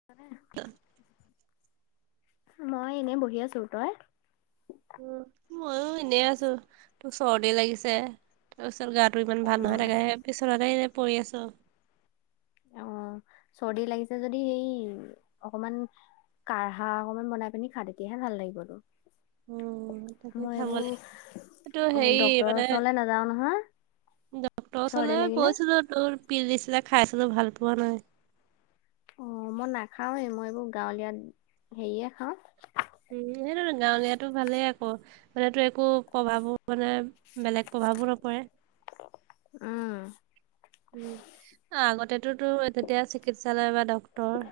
[unintelligible] [unintelligible] মই এনেই বহি আছোঁ তই। উ ময়ো এনে আছো তো চৰ্দি লাগিছে। তাৰ পিছত গাটো ইমান ভাল উম। নহয় তাকে সেই বিচনাতে এনে পৰি আছো। অ চৰ্দি লাগিছে যদি সেই অকমান, কাঢ়া অকমান বনাই পিনি খা তেতিয়াহে ভাল লাগিব তোৰ। উম, তাকে মই খাব লাগিব এইটো এইবোৰ ডক্তৰ ওচৰলে নাযাও নহয়। ডক্তৰ চৰ্দি ওচৰলে লাগিলে গৈছিলো। তোৰ পিল দিছিলে খাইছিলো ভাল পোৱা নাই। অ মই নাখাওৱে মই এইবোৰ গাঁৱলীয়া হেৰিয়ে খাওঁ। উম সেইটো গাঁৱলীয়াতো ভালেই আকৌ মানাতো একো প্ৰভাৱো মানে, বেলেগ প্ৰভাৱো নপৰে। উম, উ আগতেতো তেতিয়া চিকিৎসালয় বা ড ৰ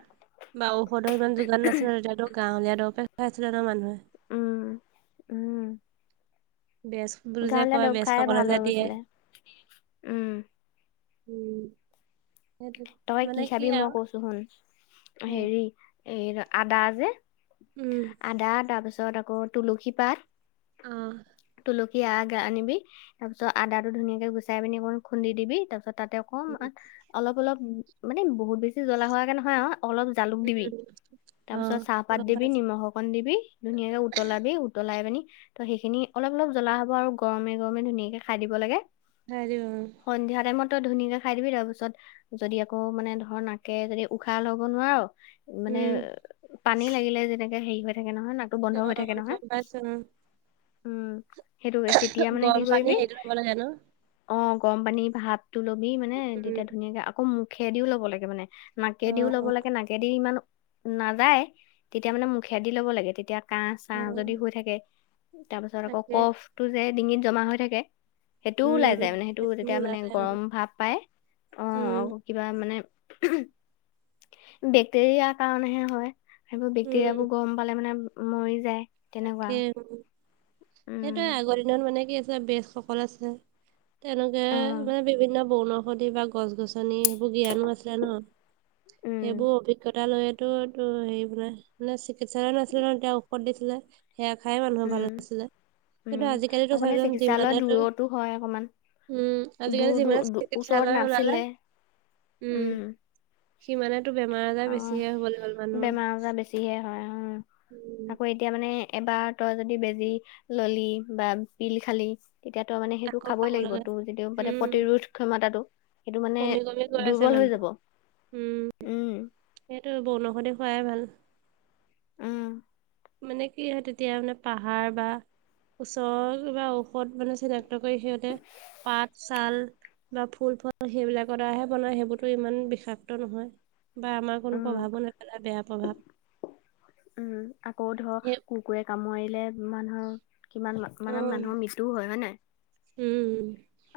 বা ঔষধৰ, ইমান যোগান নাছিলে এতিয়াতো গাঁৱলীয়া দৰবহে খোৱাই ছিলে মানুহে উম, উম, বেছবুলি যে কয় খাই বেছসকলে ভাল যে হৈ দিয়ে, গৈছিলে উম উম, সেইটো তই কি মানে খাবি মই আৰু কৈছো শুন অ', হেৰি এ আদা যে। উম, আদা তাৰ পিছত আকৌ তুলসী পাত অ', তুলসী আদা আনিবি তাৰিছ আদাটো ধুনীয়াকৈ গুচাই পিনি অকণমান খুন্দি দিবি তাৰপিছত তাতে, অম উম, অলপ অলপ মানে বহুত বেছি জ্বলা হোৱাকে নহয় অ অলপ জালুক দিবি উম, তাৰ পিছত অ', চাহপাত গম দিবি পাইছোঁ, নিমখ অকণ দিবি ধুনীয়াকে উতলাবি উতলাই কিনি, ত সেইখিনি অলপ অলপ জ্বলা হব আৰু গৰমে গৰমে ধুনীয়াকে খাই দিব লাগে। [unintelligible] সন্ধিয়া টাইমত তই ধুনীয়াকে খাই দিবি তাৰপিছত। যদি আকৌ মানে ধৰ নাকেৰে যদি উশাহ লব নোৱাৰ মানে, উম, পানী লাগিলে যেনেকে হেৰি হৈ থাকে নহয় নাকটো বন্ধ হৈ অ', থাকে নহয়। গম পাইছোঁ, উম, সেইটো তেতিয়া অ', মানে কি গৰম পানী কৰিবি। হেৰিটো ল'ব লাগে ন? অ গৰম পানী ভাপটো লবি মানে উম, তেতিয়া ধুনীয়াকে আকৌ মুখেদিও ল'ব লাগে মানে। নাকেদিও ল'ব অ', লাগে নাকেদি ইমান নাযায় তেতিয়া মানে মুখেদি লব লাগে তেতিয়া কাহ-চাহ যদি অ', হৈ থাকে তাৰপিছত আকৌ তাকে, কফটো যে ডিঙিত জমা হৈ থাকে সেইটোও উম, ওলাই যায় মানে সেইটো তেতিয়া মানে ওলালে আৰু গৰম ভাৱ পায় অ। উম, কিবা মানে বেক্টেৰিয়া কাৰণেহে হয়। সেইবোৰ উম, বেক্টেৰিয়াবোৰ গম পালে মানে মৰি যায়। তেনেকুৱা তাকে উম, সেইটোৱে উম আগৰ দিনত মানে কি আছিলে বেছসকল আছে তেওঁলোকে অ মানে বিভিন্ন বৰ্ন- ঔষধি বা গছ গছনি সেইবোৰ জ্ঞানো আছিলে ন উম সেইবোৰ অভিজ্ঞতা লৈ টোটো হেৰি বোলে মানে চিকিৎসালয় নাছিলে নহয় তেওঁ ঔষধ দিছিলে। সেয়া খাই মানুহে ভাল উম আছিলে উম কিন্তু আজিকালিটো আকৌ মানে চাৰিজন চিকিৎসালয়ৰ যিমানেই তোৰ দূৰতো হয় অকমান উম, আজিকালি দূৰ দূৰ যিমানে দূ ওচৰত চিকিৎসালয় ওলালে নাছিলে। উম। সিমানেতো বেমাৰ আজাৰ বেছিহে হবলে হ'ল মানুহৰ। যিহে হয় অহ, উম আকৌ এতিয়া মানে এবাৰ তই যদি বেজি ললি বা পিল খালি এতিয়াতো মানে সেইটো আকৌ খাবই খাব লাগিব লগা তোৰ যিটো মানে উম প্ৰতিৰোধ ক্ষমতাটো সেইটো মানে কমি -কমি গৈ আছে দুৰ্বল হৈ মানুহ যাব। উম সেইটো বনৌষধি খোৱাই ভাল। উম, মানে কি হয় তেতিয়া মানে পাহাৰ বা ওচৰৰ কিবা ঔষধ মানে চিধা ত 'কৰি সিহঁতে পাত, ছাল বা ফুল-ফল সেইবিলাকৰ দ্বাৰাহে বনাই সেইবোৰতো ইমান বিষাক্ত নহয় বা আমাক কোনো উম, প্ৰভাৱো নেপেলাই বেয়া প্ৰভাৱ। উম, আকৌ ধৰ সেই কুকুৰে কামুৰিলে মানুহৰ কিমান মা অ মানে মানুহৰ মৃত্যু হয় হয় নাই? উম,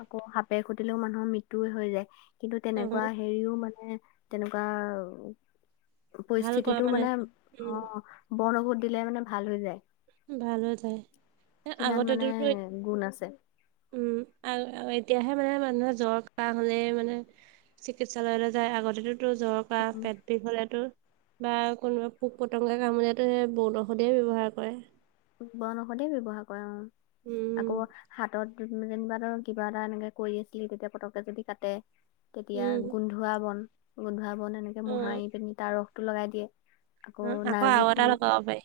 আকৌ সাপে খুটিলেও মানুহৰ মৃত্যুই হৈ যায় কিন্তু তেনেকুৱা অ', হেৰিও মানে তেনেকুৱা ভাল কৰা পৰিস্থিতিটো মানে উম, অ বন ঔষধ দিলে মানে ভাল হৈ যায়। ভাল হৈ যায় [unintelligible] কিমান আগতে মানে তোৰ কি গুণ আছে। উম, আৰু -আৰু এতিয়াহে মানে মানুহে জ্বৰ কাহ হ'লে মানে চিকিৎসালয়লে যাই আগতেতো জ্বৰ, কাহ, পেট উম পেট বিষ হ'লে তোৰ বা কোনোবা পোক-পতংগই কামুৰিলেতো সেই বনঔষধেই ব্যৱহাৰ কৰে। বনঔষধেই ব্যৱহাৰ কৰে অ, উম, আকৌ হাতত [unintelligible] যেনিবা ধৰ কিবা এটা এনেকে কৰি আছিলি তেতিয়া পতকে যদি কাটে তেতিয়া উম। গুন ধুৱা বন গোন্ধোৱা বন এনেকে উম, মোহাৰি পিনি তাৰ ৰসটো লগাই দিয়ে। অ, আকৌ নাৰ্জী আৰু এটা ফুল লগাব পাৰি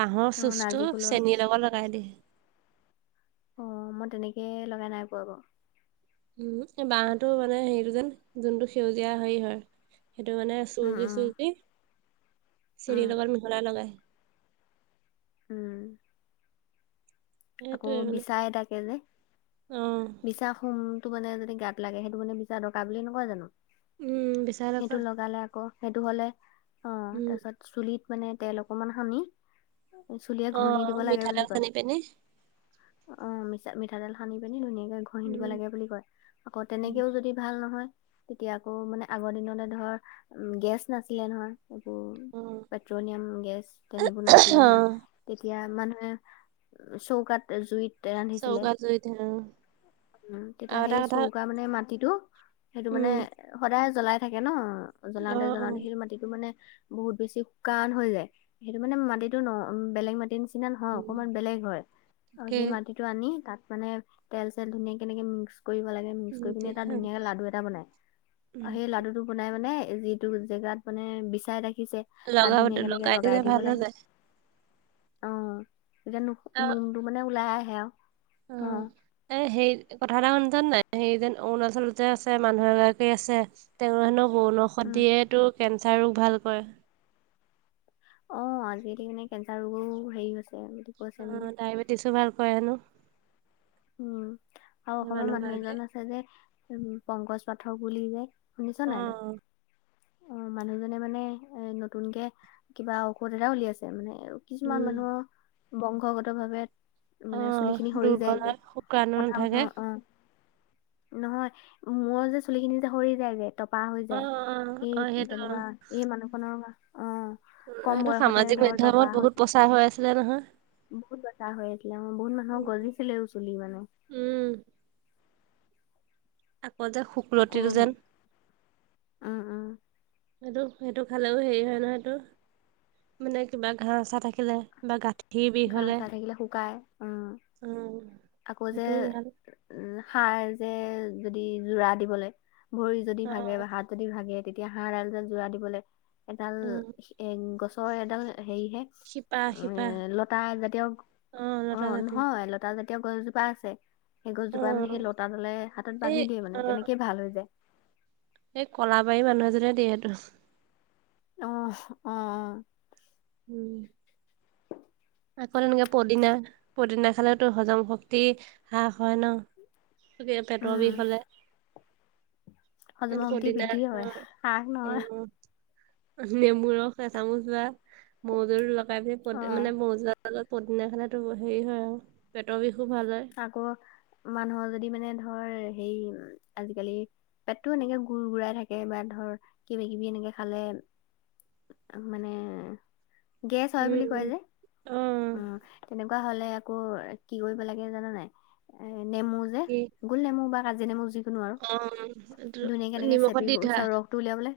বাঁহৰ অ' চুচ নাৰ্জী টো ফুলৰ চেনীৰ লগত লগাই দি। অ, মই তেনেকে লগাই নাই পোৱা বাৰু। উম, এই বাহটো মানে হেৰিটো যেন যোনটো সেউজীয়া হেৰি হয় সেইটো মানে উম, উম, চুহোকি-চুহোকি চিৰি উম, লগত মিহলাই লগাই। উম, আকৌ সেইটোৱে মানে বিচাই দাকে যে অ', বিচা খোম টো মানে যদি গাত লাগে সেইটো মানে বিচা দকা বুলি নকয় জানো উম, বিচাৰ সেইটো পৰা লগালে আকৌ সেইটো হ'লে অ, উম, তাৰছত চুলিত মানে তেল অকমান সানি চুলিয়ে ঘঁহি দিব লাগে বুলি কয়। পেনে অ, মিছা মিঠাতেল সানি পানী ধুনীয়াকে ঘঁহি দিব উম, লাগে বুলি কয় আকৌ উম, তেনেকেওঁ যদি ভাল নহয় তেতিয়া আকৌ মানে আগৰ দিনতে ধৰ গেছ নাছিলে নহয়। এইবোৰ অ', পেট্ৰলিয়াম গেছ তে সেইবোৰ নাছিলে নহয় অ', তেতিয়া মানুহে চৌকাত জুইত তে ৰান্ধিছিলে চৌকা জুইত হে, অ', উম তেতিয়া আৰু এটা সেই কথা চৌকা মানে মাটিটো সেইটো মানে উম, সদায় জ্বলাই থাকে ন' অ', জ্বলাওঁতে -জ্বলাওঁতে হেই অ', সেইটো মাটিটো মানে- বহুত বেছি শুকান হৈ যায় সেইটো মানে মাটিতো ন' বেলেগ মাটিৰ নিচিনা নহয় উম, অকমান বেলেগ হয়। অ, তাকে সেই মাটিটো আনি তাত মানে তেল চেল ধুনীয়া কেনেকে মিক্স কৰিব লাগে মিক্স উম, কৰি পিনে এটা দিয়া ধুনীয়াকে লাডু এটা বনাই উম, সেই লাডুটো- একো নাই মানে, যিটো জেগাত মানে, বিচাই ডাকিছে তাত লগাব ধুনীয়াকে এনেকে লগাই দিলে দিব ভাল হৈ লাগে। যায়। অ'! তেতিয়া অ'! নোমটো মানে, ওলাই আহে আৰু। অ'! এ, সেই, কথা এটা শুনচোন! সেই যেন, অৰুণাচলত যে আছে, মানুহ এগৰাকী আছে। তেওঁ হেনোঁ বনৌষধ উম দিয়ে। এইটো, কেঞ্চাৰ ৰোগ ভাল কৰে। অ'! আজিকালি মানে, কেঞ্চাৰ ৰোগো হেৰি হৈছে। বুলি কৈছে মানে অ'! ডায়েবেটিছো ভাল কৰে হেনোঁ? উম! আৰু সেই অসমৰ মানুহ মানুহগৰাকীয়ে এজন আছে যে, উম! পংকজ পাঠক বুলি যে শুনিছ নাই ত‌ই? অ', অ'! মানুহজনে মানে, নতুনকে কিবা ঔষধ এটা উলিয়াইছে। মানে, কিছুমান উম। মানুহৰ, বংশগত ভাৱে, মানে, চুলি অ', খিনি সৰি দুৰ্বল যায় যে। হয় শুক্ৰাণু মতা নাথাকে মানুহ? অ'! নহয়, মূৰৰ যে, চুলিখিনি যে, সৰি যায় যে। টপা হৈ অ', যায়। অ', সেই, অ', সেইটো তেনেকুৱা অ'। সেই, মানুহখনৰ অ কম এইটো, বয়সতে সামাজিক ধৰ টপা মাধ্যমত হৈ বহুত প্ৰচাৰ হৈ আছিলে নহয়! বহুত [unintelligible] হৈ আছিলে। উম! বহুত মানুহৰ গজিছিলেও চুলি মানে। উম! আকৌ যে, আকৌ শুকলতি যেন উম উম সেইটো, সেইটো খালেও, হেৰি হয় নহয়! সেইটো। মানে, কিবা ঘাঁহ- চাহ থাকিলে বা গাঁঠ ঘাঁহ -চাহ থাকিলে শুকাই। উম! অ'। আকৌ যে সেইটোও ভাল উম! হাড় যে, যদি যোৰা দিবলৈ, ভৰি যদি অ ভাগে। হাত যদি ভাগে! তেতিয়া, হাড় ডাল যে জোৰা দিবলে এডাল অ এ, গছৰ এডাল হেৰিহে! শিপা এ -শিপা। লতা জাতীয়, অ'! লতা জাতীয় নহয়। লতা জাতীয় গছ এজোপা আছে। সেই অ গছজোপা মানে, সেই লতা ডালে হাতত এই বান্ধি দিয়ে মানে, অ তেনেকে ভাল হৈ যায়। এই, কলাবাৰী মানুহ এজনে দিয়ে সেইটো। অ' অ' অ'! উম! আকৌ, তেনেকে পদিনা, পদিনা খালেওঁতো হজম শক্তি হ্ৰাস হয় ন'? [unintelligible] পেটৰ উম বিষ হ'লে। হজম এইটো শক্তি পদিনা। বৃদ্ধি হয় অ'! হাস উম! নহয় উম! নেমুৰ ৰস এচামুচ বা মৌ-জুল লগাই পিনে, অ মানে, মৌ-জু লগত পদিনা খালে, তোৰ হেৰি হয় আৰু পেটৰ বিষো ভাল হয়। আকৌ, মানুহৰ যদি মানে, ধৰ হেৰি, আজিকালি পেটটো এনেকে, গুৰ- গুৰাই থাকে বা ধৰ, কিবা কিবি এনেকে খালে। মানে, গেছ হয় উম বুলি কয় যে? উম অ অ'! তেনেকুৱা হ'লে আকৌ, কি কৰিব লাগে জানা নাই? এ, নেমু যে কি? গোল নেমু বা কাজি নেমু যিকোনো আৰু [unintelligible] ধুনীয়াকে এনেকে নিমখত দি চেপিব, ধোৱা ৰসটো উলিয়াবলে।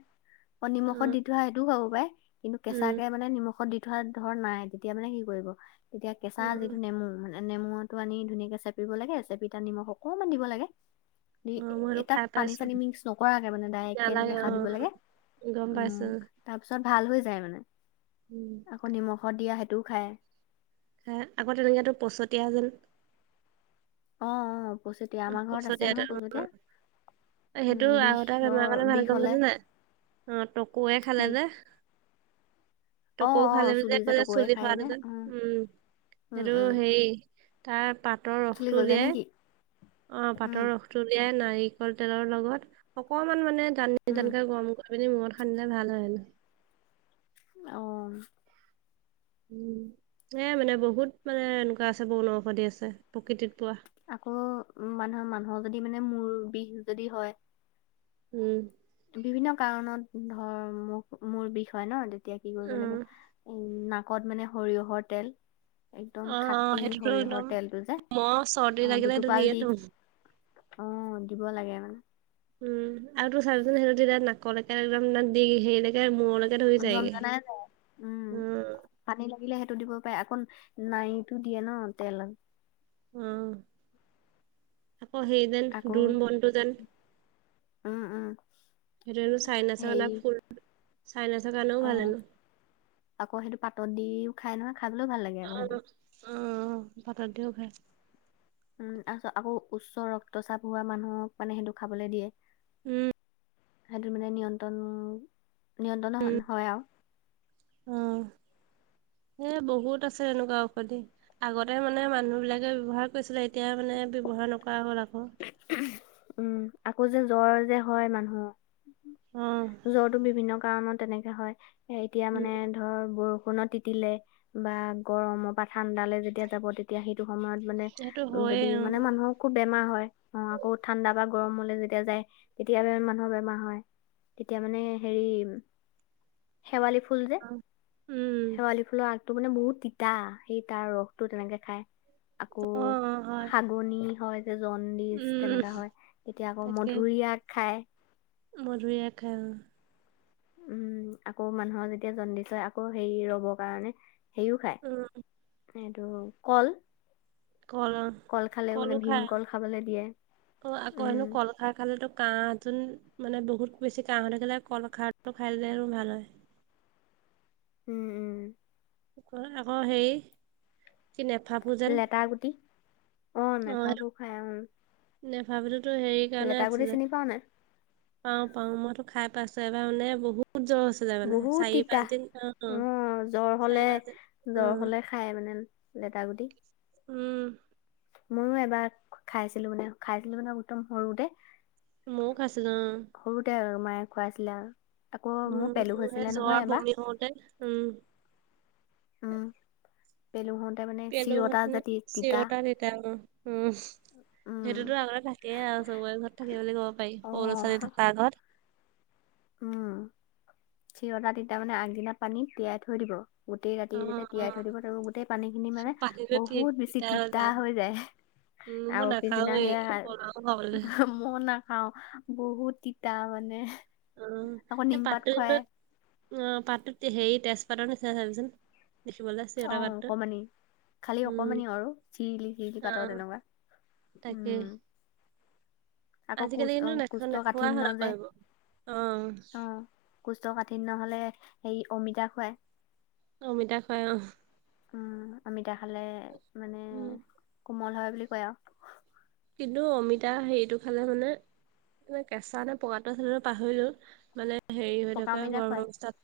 অ'! নিমখত দি থোৱা, সেইটোও ভৰাব পাই। কিন্তু, উম কেঁচাকে মানে, নিমখত দি ধৰা, ধৰ নাই! তেতিয়া মানে, কি কৰিব? তেতিয়া, অ', কেঁচা যিটো নেমু, মানে, নেমু টো আনি ধুনীয়াকে চেপিব লাগে। চেপি, তাত নিমখ অকমান দিব লাগে। [unintelligible] অ', মই এ, সেইটো তাত খাই পানী পাইছো -চানী মিক্স নকৰাকে মানে, ডাইৰেক্টকে নালাগে এনেকে খাই দিব অ', লাগে। গম উম পাইছোঁ। তাৰপিছত ভাল হৈ যায় মানে। উম! আকৌ নিমখত দিয়া সেইটোও খায়। হে আকৌ তেনেকে তোৰ পছতীয়া যেন। অ অ পছতীয়া আমাৰ ঘৰত আছে পচতীয়া নহয় তেল, পছতীয়া। সেইটো আৰু এটা বেমাৰ মানে ভাল গম পাইছে নাই অ টকুৱে খালে কি যে। [inaudible] অ টোকৌ অ খালে চুলি বুলি যে কলে টকৌৱে চুলি খাই সৰাটো যে উম উম হেটো উম সেই তাৰ পাতৰ চুলি ৰসটো গজে নেকি উলিয়াই অ উম পাতৰ ৰসটো উলিয়াই নাৰিকল তেলৰ লগত অকমান মানে দান উম দানকে গৰম, আপুনি মূৰত সানিলে ভাল হয়। অ, উ এ মানে বহুত মানে এনেকুৱা আছে বনঔষধি আছে প্ৰকৃতিত পোৱা। আকৌ মানুহৰ মানুহৰ যদি মানে মূৰ বিষ যদি হয়। উম, বিভিন্ন কাৰণত ধৰ মোক মূৰ বিষ হয় ন তেতিয়া কি কৰিব লাগে। অ'। নাকত মানে সৰিয়হৰ তেল। একদম অ', খাটি সেইটোতো একদম সৰিয়হৰ তেলটো যে মই চৰ্দি আহ লাগিলে সেইটো দুটোপাল দিয়ে দি। থওঁ। অ দিব লাগে মানে। উম আৰু তো চাবচোন সেইটো যেতিয়া নাকলৈকে একদম দি হেৰিলৈকে মূৰলৈকে, ধৈ যায় গে জনজনাই যায় উম, পানী লাগিলে সেইটো দিব পাৰে আকৌ নাইটো দিয়ে ন তেল, উম আকৌ সেই, যেন আকৌ দ্ৰোণ বনটো যেন উম উম, সেইটোনো চাইনাচৰ হেৰি ফুল চাইনাচৰ কানেও অ ভাল হেনো। আকৌ সেইটো পাত দিও খাই নহয় খাবলৈও ভাল লাগে আকৌ সেইটো। উম পাত দিও খাই। উম তাৰপিছত আকৌ উচ্চ ৰক্তচাপ হোৱা মানুহক মানে সেইটো খাবলৈ দিয়ে। উম, সেইটো মানে নিয়ন্ত্ৰণ নিয়ন্ত্ৰণো হয় আৰু [inaudible] এ বহুত আছে এনেকুৱা ঔষধি আগতে মানে মানুহ বিলাকে ব্যৱহাৰ কৰিছিলে। এতিয়া মানে ব্যৱহাৰ নকৰা হ'ল আকৌ। উম আকৌ যে জ্বৰ যে হয় মানুহ। অ, জ্বৰটো বিভিন্ন কাৰণত তেনেকে হয় এতিয়া উম, মানে ধৰ বৰষুণত তিতিলে। বা গৰমৰ বা ঠাণ্ডালে যেতিয়া যাব তেতিয়া সেইটো সময়ত মানে। সেইটো উ হয়ে যদি মানে মানুহৰ খুব বেমাৰ হয়। অ আকৌ ঠাণ্ডা বা গৰম হলে যেতিয়া যায় তেতিয়া মানুহৰ বেমাৰ হয়। তেতিয়া মানে হেৰি শেৱালি ফুল যে অ', উম। শেৱালি, ফুল আগটো মানে বহুত তিতা সেই তাৰ ৰস টো তেনেকে খাই। আকৌ অ', অ', হয়, হাগনি হয় যে জন, ইচ উম, তেনেকা হয় তেতিয়া আকৌ মধুৰি আগ খায়। মধুৰি আগ খাই উম, উম আকৌ মানুহৰ যেতিয়া জণ্ডিছ হয় আকৌ হেৰি ৰবৰ কাৰণে। হেও উম, খায় এইটো কল, কল অ'। কল খালেও কলো মানে খাই ভীম কল খাবলৈ দিয়ে অ', আকৌ উম। হেনো কল খাৰ খালেতো কাহ যোন মানে বহুত বেছি কাহ হৈ থাকিলে কল খাৰটো খাই দিলে আৰু ভাল হয়। উম উম ক আকৌ সেই লেত গুটি অ মেফাফো খাই অ নে ভাবিতো হেৰি, কাৰণে লেটা গুটি আছিলে চিনি পাওঁ নাই। পাওঁ পাও মই সেইটো খাই পাইছো এবাৰ মানে বহুত জ্বৰ আ, বহুত তিতা অ জ্বৰ চাৰি হলে পাঁচ দিন জ্বৰ উম, হলে খাই মানে লেটা গুটি উম ময়ো এবাৰ খাইছিলো মানে খাইছিলো মানে একদম সৰুতে মৌ খাইছিলো অ সৰুতে আৰু মায়ে খুৱাইছিলে আও উম সেই জ্বৰ বমি হওতে উম উম পেলু হওতে মানে চিৰতা পেলুহঁত যেতি তিতা চিৰতা উম উম সেইটোতো আগতে থাকে আও চবৰে ঘৰত থাকে বুলি ক'ব পাৰি অ সৰু ল'ৰা ছোৱালী থকা ঘত উম চিৰতা তেতিয়া মানে আগদিনা পানীত তিয়াই থৈ দিব গোটেই ৰাতি অ', যেতিয়া তিয়াই থৈ দিব তাছত আৰু গোটেই পানীখিনি অ', মানে পানীটো তি- বহুত বেছি তিতা যায়। হৈ যায় উম, মই আৰু পিছদিনা নাখাওৱে সেয়া পলাও খাবলৈ ম মই নাখাও বহুত তিতা মানে অ আকৌ এই নিমপাত পাততো খুৱাই কিন্তু অ পাততো হেৰি তেজপাতৰ নিচিনা চাবিচোন দেখিবলে অ অকমানি খালি অকমানি আৰু চিৰিলি চিৰিলি পাতৰ অ', তেনেকোৱা তাকে আকৌ আজিকালি কোচ কিন্তু নাখা কুস্থ নোখোৱা কাঠিন্য হ'ল আকৌ যে সেইবোৰ। অ', অ কৌষ্ঠ কাঠিন্য হলে হেৰি অমিতা খোৱাই অমিতা খোৱাই অ উম অমিতা খালে মানে উম কোমল হয় বুলি কয় আও কিন্তু অমিতা সেইটো খালে মানে কেঁচা নে পকাটো আছিলে ৰ পাহৰিলো মানে হেৰি হৈ পকা থকা অমিতা খুৱাই গৰ্ভ অৱস্থাত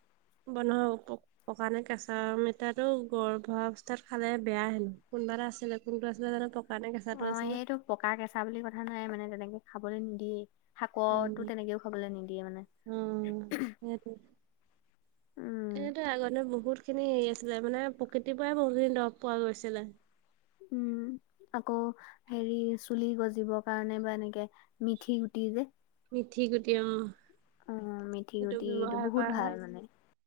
বন্ধ হব ক পকা নে কেঁচা অমিতাটো গৰ্ভ অৱস্থাত খালে বেয়া হেনো কোনোবা এটা আছিলে কোনটো আছিলে জানো পকা নে অ কেঁচাটো আছিলে সেইটো পকা কেঁচা বুলি কথা নাই মানে তেনেকে খাবলৈ নিদিয়েই শাকটো তেনেকেও খাবলৈ নিদিয়ে মানে উম উম এনেতো আগলে বহুত খিনি হেৰি আছিলে মানে প্ৰকৃতিৰ পৰাই বহুতখিন দৰৱ পোৱা গৈছিলে উম আকৌ হেৰি চুলি গজিবৰ কাৰণে বা এনেকে মিথি গুটি যে মিথি গুটি অ অ মিথি সেইটো গুটিটো ব্যৱহাৰ বহুত কৰা ভাল হয় মানে